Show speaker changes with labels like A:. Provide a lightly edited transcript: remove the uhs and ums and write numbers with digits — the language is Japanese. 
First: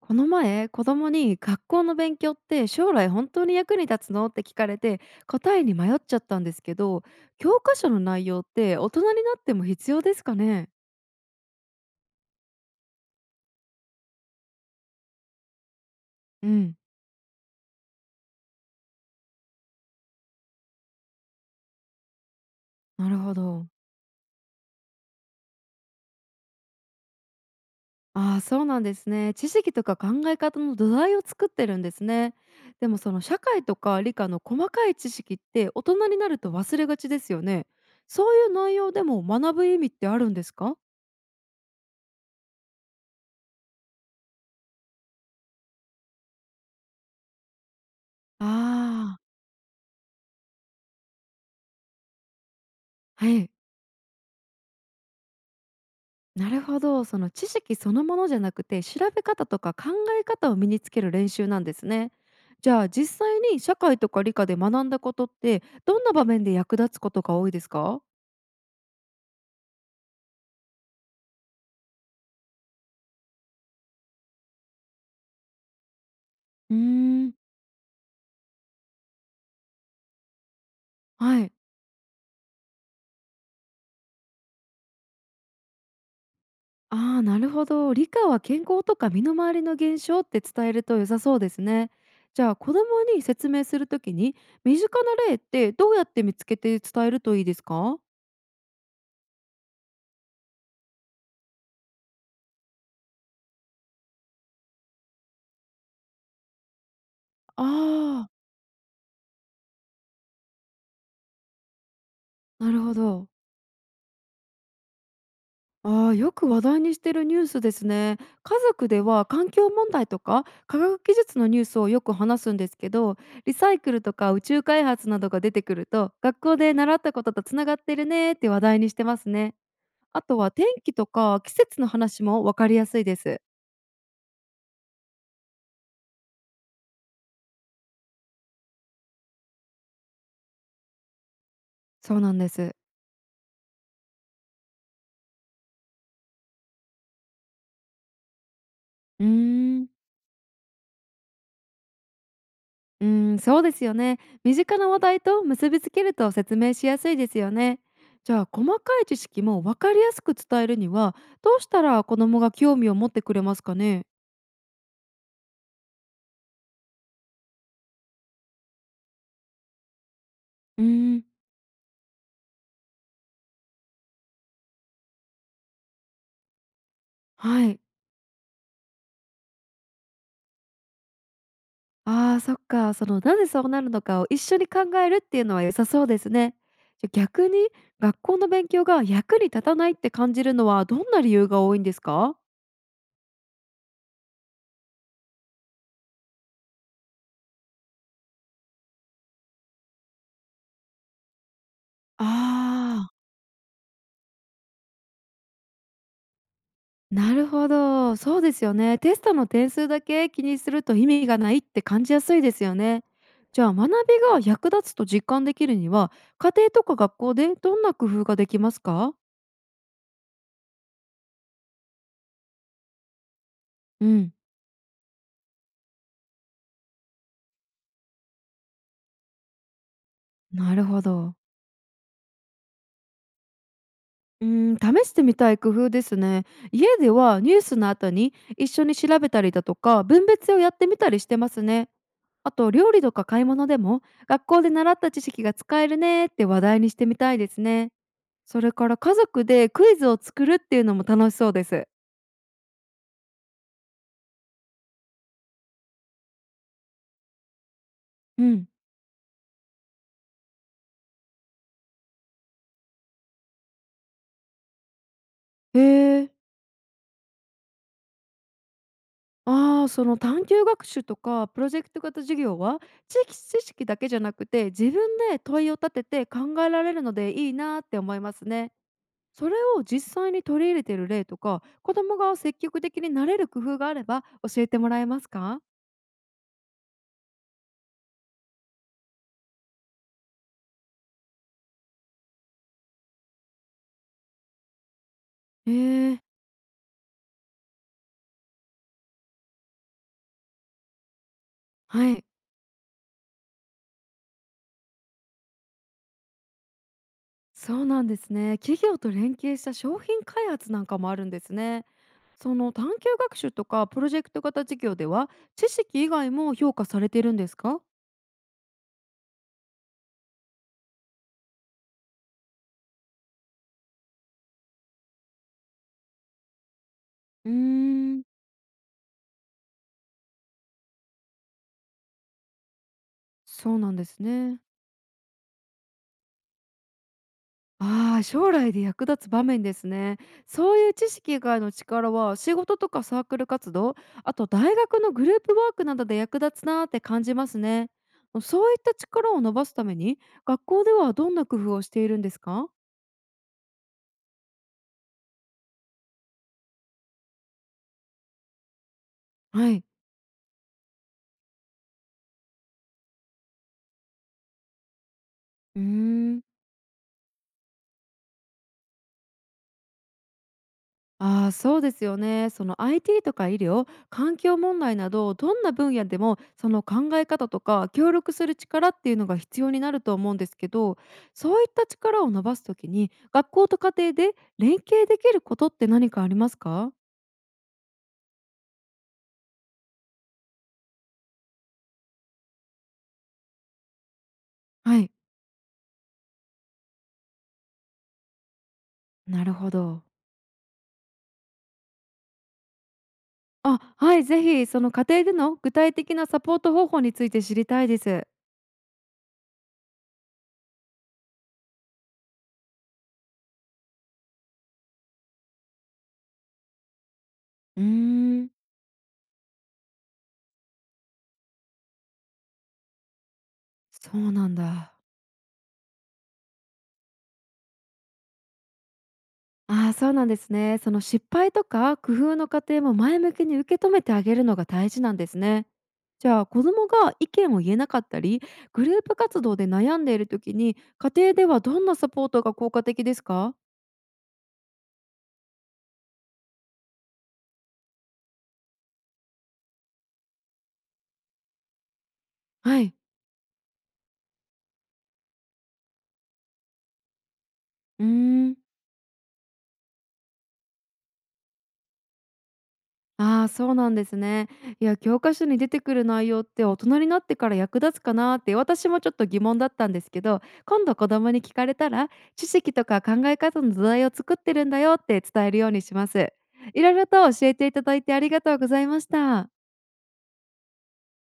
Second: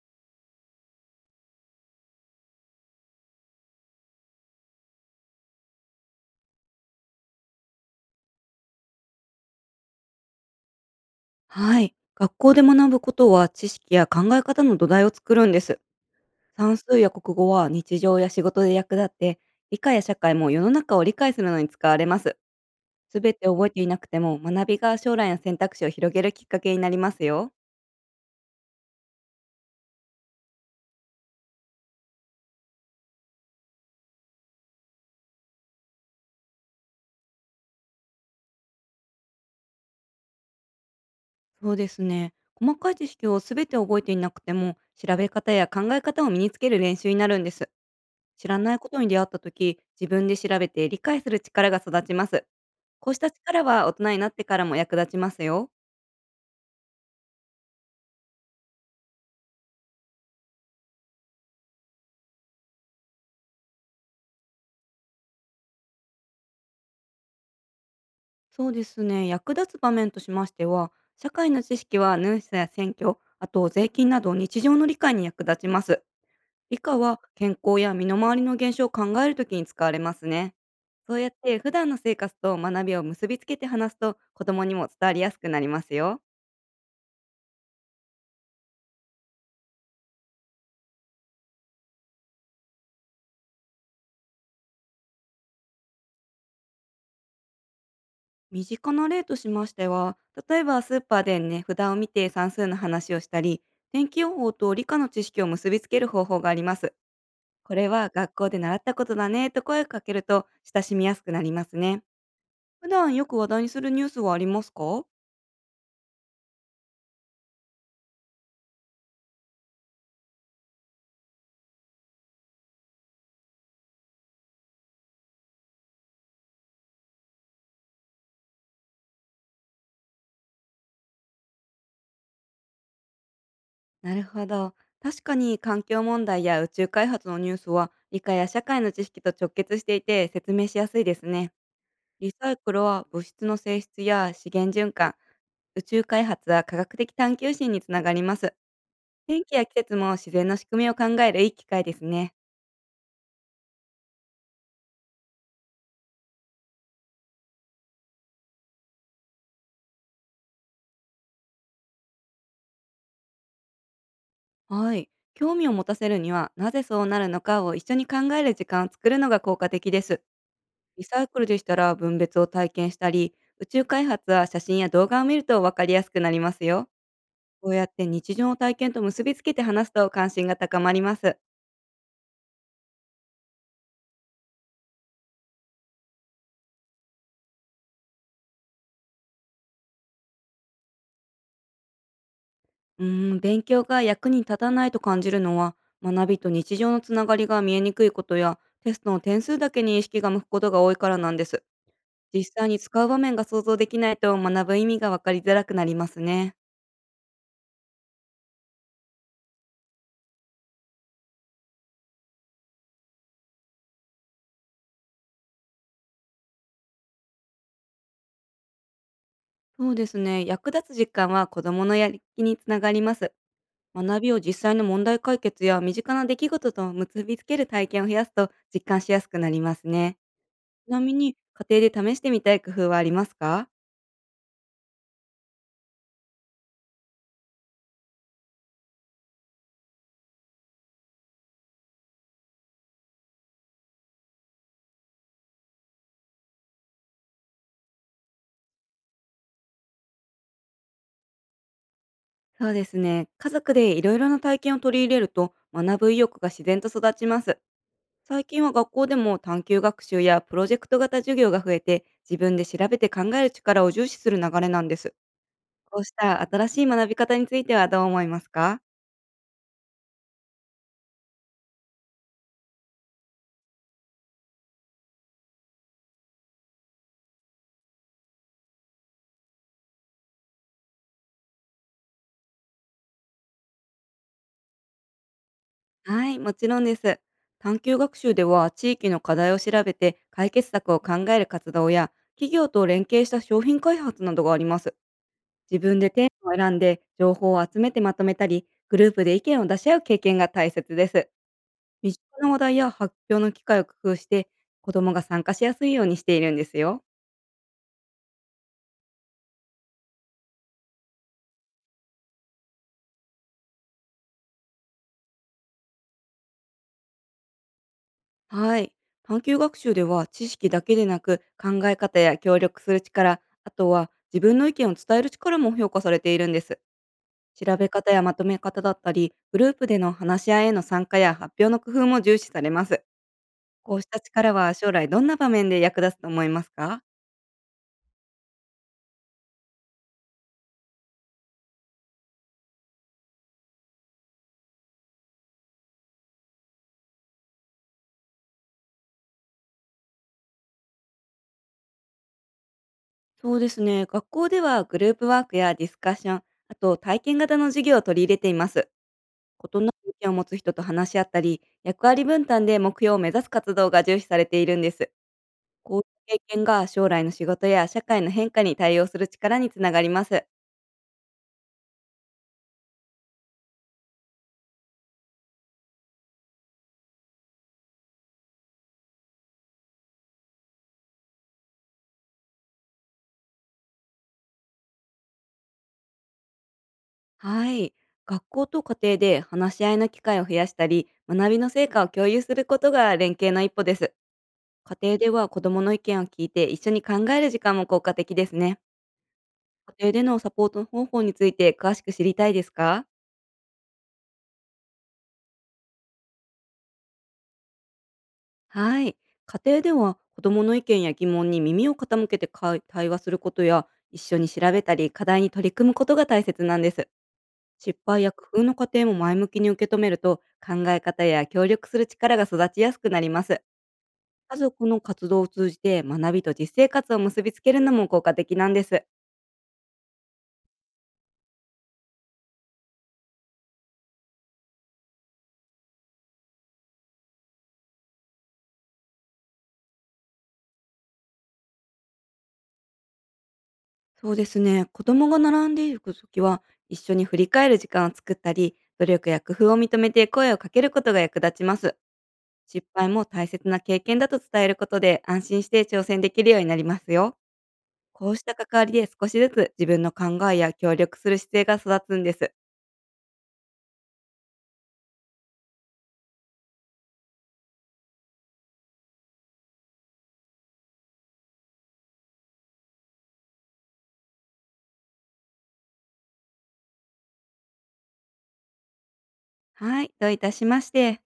A: この前、子供に学校の勉強って将来本当に役に立つのって聞かれて答えに迷っちゃったんですけど、教科書の内容って大人になっても必要ですかね。
B: はい。学校で学ぶことは知識や考え方の土台を作るんです。
A: うん、
B: 算数や国語は日常や仕事で役立って、理科や社会も世の中を理解するのに使われます。
A: なる
B: すべ
A: ほ
B: て
A: ど。
B: 覚えていなくても、学びが将来の選択肢を広げるきっかけになりますよ。
A: ああ、そうなんですね。知識とか考え方の土台を作ってるんですね。でもその社会とか理科の細かい知識って大人になると忘れがちですよね。そういう内容でも学ぶ意味ってあるんですか。
B: そうですね。細かい知識をすべて覚えていなくても、調べ方や考え方を身につける練習になるんです。知らないことに
A: ああ
B: 出
A: ー、
B: 会った時、自分で調べて理解する力が育ちます。こうした
A: はい。
B: 力は大人になってからも役立ちますよ。
A: なるほど、その知識そのものじゃなくて、調べ方とか考え方を身につける練習なんですね。じゃあ実際に社会とか理科で学んだことって、どんな場面で役立つことが多いですか？
B: そうですね。役立つ場面としましては、社会の知識はヌーや選挙、あと税金など日常の理解に役立ちます。
A: うー
B: 理科は
A: ん、
B: 健康や身の回りの現象を考えるときに使われますね。そうやっ
A: はい。
B: て普段の生活と学びを結びつけて話すと、子供にも伝わりやすくなりますよ。
A: ああ、なるほど。理科は健康とか身の回りの現象って伝えると良さそうですね。じゃあ子供に説明するときに身近な例ってどうやって見つけて伝えるといいですか？
B: 身近な例としましては、例えばスーパーで値札を見て算数の話をしたり、天気予報と理科の知識を結びつける方法があります。これは
A: ああ
B: 学校で習ったことだねと声をかけると、親しみやすくなりますね。
A: ー、なる
B: 普
A: ほ
B: 段よ
A: ど。
B: く話題にするニュースはありますか？
A: ああ、よく話題にしてるニュースですね。家族では環境問題とか科学技術のニュースをよく話すんですけど、リサイクルとか宇宙開発などが出てくると、学校で習ったこととつながってるねって話題にしてますね。あとは天気とか季節の話もわかりやすいです。
B: なるほど。確かに環境問題や宇宙開発のニュースは、理科や社会の知識と直結していて説明しやすいですね。
A: そう
B: リ
A: なんで
B: サイク
A: す。
B: ルは物質の性質や資源循環、宇宙開発は科学的探求心につながります。
A: う
B: 天気や季
A: ーん。
B: 節も自然の仕組みを考えるいい機会ですね。
A: うーん、そうですよね。身近な話題と結びつけると説明しやすいですよね。じゃあ細かい知識も分かりやすく伝えるにはどうしたら子どもが興味を持ってくれますかね。
B: はい。興味を持たせるには、なぜそうなるのかを一緒に考える時間を作るのが効果的です。
A: う
B: リ
A: ー
B: サ
A: ん、
B: イクルでしたら分別を体験したり、宇宙開発は写真や動画を見ると分かりやすくなりますよ。
A: は
B: こう
A: い。
B: やって日常の体験と結びつけて話すと、関心が高まります。
A: ああ、そっか。そのなぜそうなるのかを一緒に考えるっていうのは良さそうですね。じゃあ逆に学校の勉強が役に立たないって感じるのはどんな理由が多いんですか。
B: 勉強が役に立たないと感じるのは、学びと日常のつながりが見えにくいことや、テストの点数だけに意識が向くことが多いからなんです。
A: あ
B: 実際に使う場
A: あ。
B: 面が想像できないと、学ぶ意味が分かりづらくなりますね。
A: なるほど、そうですよね。テストの点数だけ気にすると意味がないって感じやすいですよね。じゃあ学びが役立つと実感できるには家庭とか学校でどんな工夫ができますか。
B: そうですね。役立つ実感は子どものやる気につながります。
A: う
B: 学び
A: ん、
B: を実際の問題解決や身近な出来事と結びつける体験を増やすと、実感しやすくなりますね。
A: なる
B: ちな
A: ほ
B: み
A: ど。
B: に、家庭で試してみたい工夫はありますか？
A: うん、試してみたい工夫ですね。家ではニュースの後に一緒に調べたりだとか分別をやってみたりしてますね。あと料理とか買い物でも学校で習った知識が使えるねって話題にしてみたいですね。それから家族でクイズを作るっていうのも楽しそうです。
B: そうですね。家族でいろいろな体験を取り入れると、学ぶ意欲が自然と育ちます。
A: う
B: 最近
A: ん。
B: は学校でも探究学習やプロジェクト型授業が増えて、自分で調べて考える力を重視する流れなんです。
A: へ
B: こうし
A: え。
B: た新しい学び方についてはどう思いますか？
A: ああ、その探究学習とかプロジェクト型授業は地域知識だけじゃなくて自分で問いを立てて考えられるのでいいなって思いますね。それを実際に取り入れてる例とか子供が積極的になれる工夫があれば教えてもらえますか。
B: はい、もちろんです。探究学習では、地域の課題を調べて解決策を考える活動や、企業と連携した商品開発などがあります。
A: へえ
B: 自分で
A: ー、
B: テーマを選んで情報を集めてまとめたり、グループで意見を出し合う経験が大切です。
A: は
B: 身近
A: い。
B: な話題や発表の機会を工夫して、子どもが参加しやすいようにしているんですよ。
A: そうなんですね。企業と連携した商品開発なんかもあるんですね。その探究学習とかプロジェクト型事業では知識以外も評価されてるんですか。
B: はい。探究学習では、知識だけでなく考え方や協力する力、あとは自分の意見を伝える力も評価されているんです。
A: うー
B: 調べ方や
A: ん、
B: まとめ方だったり、グループでの話し合いへの参加や発表の工夫も重視されます。
A: そうな
B: こ
A: ん
B: う
A: で
B: した
A: す
B: 力
A: ね。
B: は将来どんな場面で役立つと思いますか？
A: ああ、将来で役立つ場面ですね。そういう知識以外の力は仕事とかサークル活動、あと大学のグループワークなどで役立つなーって感じますね。そういった力を伸ばすために学校ではどんな工夫をしているんですか。
B: そうですね。学校ではグループワークやディスカッション、あと体験型の授業を取り入れています。
A: は
B: 異
A: い。
B: なる意見を持つ人と話し合ったり、役割分担で目標を目指す活動が重視されているんです。
A: うー
B: こういう
A: ん、
B: 経験が将来の仕事や社会の変化に対応する力につながります。
A: ああ、そうですよね。その IT とか医療環境問題などどんな分野でもその考え方とか協力する力っていうのが必要になると思うんですけど、そういった力を伸ばすときに学校と家庭で連携できることって何かありますか。
B: はい。学校と家庭で話し合いの機会を増やしたり、学びの成果を共有することが連携の一歩です。
A: は
B: 家
A: い、
B: 庭では子どもの意見を聞いて一緒に考える時間も効果的ですね。
A: なるほど。
B: 家庭でのサポート方法について詳しく知りたいですか？
A: あ、はい、ぜひその家庭での具体的なサポート方法について知りたいです。
B: はい。家庭では、子どもの意見や疑問に耳を傾けてか対話することや、一緒に調べたり課題に取り組むことが大切なんです。
A: うー
B: 失敗や工
A: ん、
B: 夫の過程も前向きに受け止めると、考え方や協力する力が育ちやすくなります。
A: そうなん
B: 家族
A: だ。
B: の活動を通じて学びと実生活を結びつけるのも効果的なんです。
A: ああ、そうなんですね。その失敗とか工夫の過程も前向きに受け止めてあげるのが大事なんですね。じゃあ子どもが意見を言えなかったりグループ活動で悩んでいる時に家庭ではどんなサポートが効果的ですか。
B: そうですね。子供が並んでいる時は、一緒に振り返る時間を作ったり、努力や工夫を認めて声をかけることが役立ちます。
A: は
B: 失
A: い。
B: 敗も大切な経験だと伝えることで、安心して挑戦できるようになりますよ。
A: うー
B: こうした
A: ん、
B: 関わりで少しずつ自分の考えや協力する姿勢が育つんです。
A: ああ、そうなんですね。いや、教科書に出てくる内容って大人になってから役立つかなって私もちょっと疑問だったんですけど、今度子供に聞かれたら、知識とか考え方の土台を作ってるんだよって伝えるようにします。いろいろと教えていただいてありがとうございました。
B: はい、どういたしまして。